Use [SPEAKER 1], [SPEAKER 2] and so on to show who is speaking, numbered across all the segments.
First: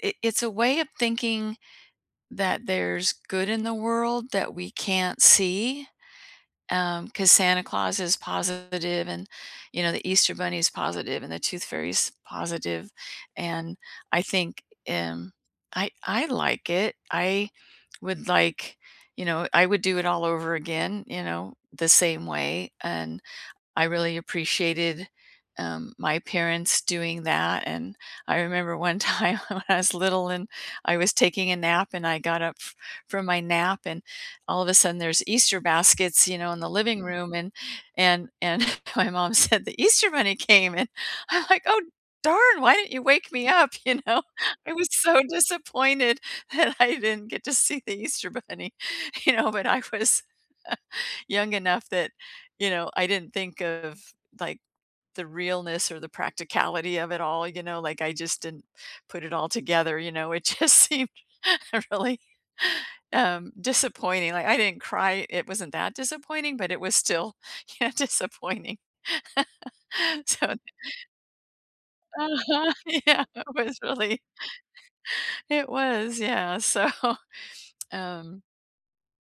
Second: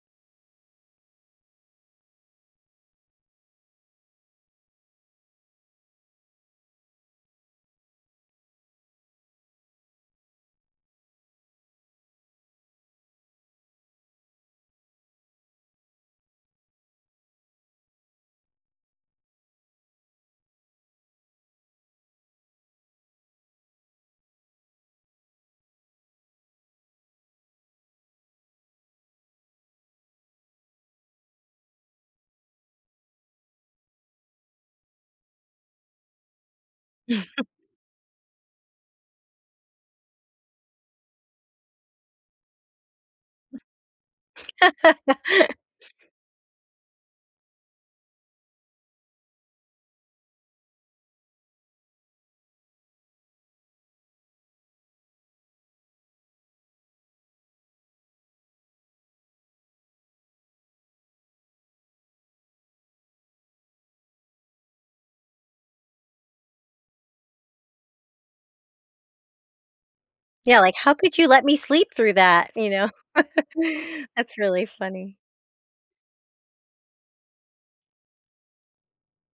[SPEAKER 1] It it's a way of thinking that there's good in the world that we can't see, um, 'cause Santa Claus is positive and, you know, the Easter bunny's positive, and the Tooth Fairy's positive, and I think, um, I I I like it. I would, like, you know I would do it all over again, you know, the same way, and I really appreciated, um, my parents doing that, and I remember one time when I was little, and I was taking a nap and I got up f from my nap, and, all of a sudden, there's Easter baskets, you know, in the living room, and and and my mom said, "The Easter bunny came!" And, I'm, like, "Oh darn! Why didn't you wake me up," you know, I was so disappointed that I didn't get to see the Easter bunny, you know, but, I was young enough that, you know, I didn't think of, like, the realness or the practicality of it all, you know, like, I just didn't put it all together, you know, it just seemed really, um, disappointing, like, I didn't cry it wasn't that disappointing, but, it was still, you know, disappointing, so
[SPEAKER 2] Yeah, like, "How could you let me sleep through that?" you
[SPEAKER 1] Uh-huh,
[SPEAKER 2] know,
[SPEAKER 1] yeah, it was really
[SPEAKER 2] that's really funny.
[SPEAKER 1] it was, yeah, so, um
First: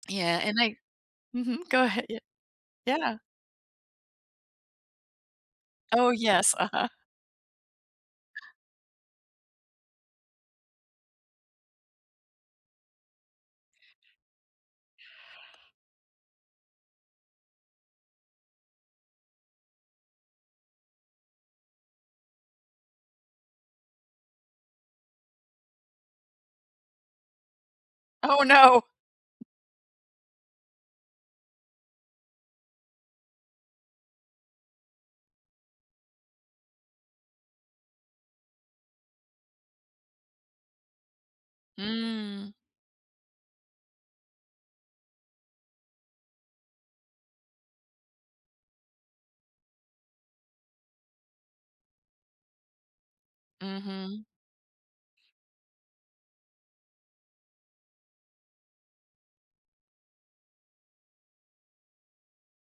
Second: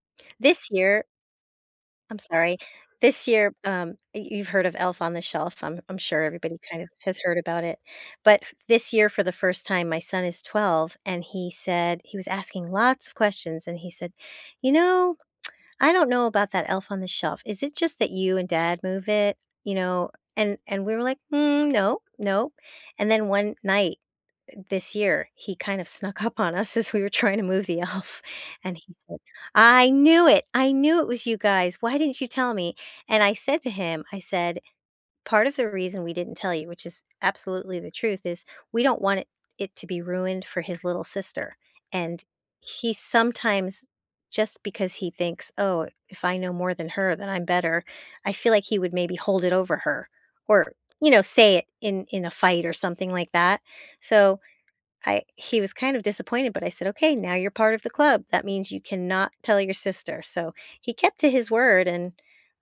[SPEAKER 1] yeah, and
[SPEAKER 2] This
[SPEAKER 1] I
[SPEAKER 2] year
[SPEAKER 1] mhm, go ahead,
[SPEAKER 2] I'm
[SPEAKER 1] ye
[SPEAKER 2] sorry,
[SPEAKER 1] yeah.
[SPEAKER 2] this year, um, you you've heard of Elf on the Shelf, I'm I'm
[SPEAKER 1] Oh,
[SPEAKER 2] sure
[SPEAKER 1] yes,
[SPEAKER 2] everybody, kind
[SPEAKER 1] uh-huh.
[SPEAKER 2] of, has heard about it, but this year for the 1st, time my son is 12, and he said he was asking lots of questions, and he said, "You know, I don't know about that Elf on the Shelf, is it just that you and dad move it?" You know, and and we were like, "Mm, no, no" and then 1 night, eh, this year, he kind of snuck up on us as we were trying to move the elf,
[SPEAKER 1] Oh,
[SPEAKER 2] and
[SPEAKER 1] no!
[SPEAKER 2] he said, "I knew it! I knew it was you guys. Why didn't you tell me?" and I said to him, I said, "Part of the reason we didn't tell you," which is absolutely the truth, is, we don't want it it to be ruined for his little sister, and
[SPEAKER 1] Mm.
[SPEAKER 2] he sometimes just because he thinks, "Oh, if I know more than her, then I'm better," I feel like he would maybe hold it over her, or, you know, say it in in a fight or something like that,
[SPEAKER 1] Mhm.
[SPEAKER 2] so I he was, kind of disappointed, but I said, "Okay, now you're part of the club. That means you cannot tell your sister," so he kept to his word, and,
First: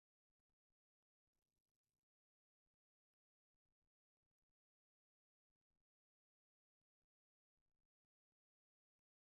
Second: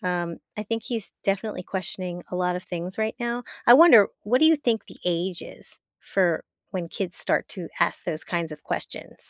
[SPEAKER 2] um, I think he's definitely questioning a lot of things right now. I wonder, what do you think the age is for when kids start to ask those kinds of questions?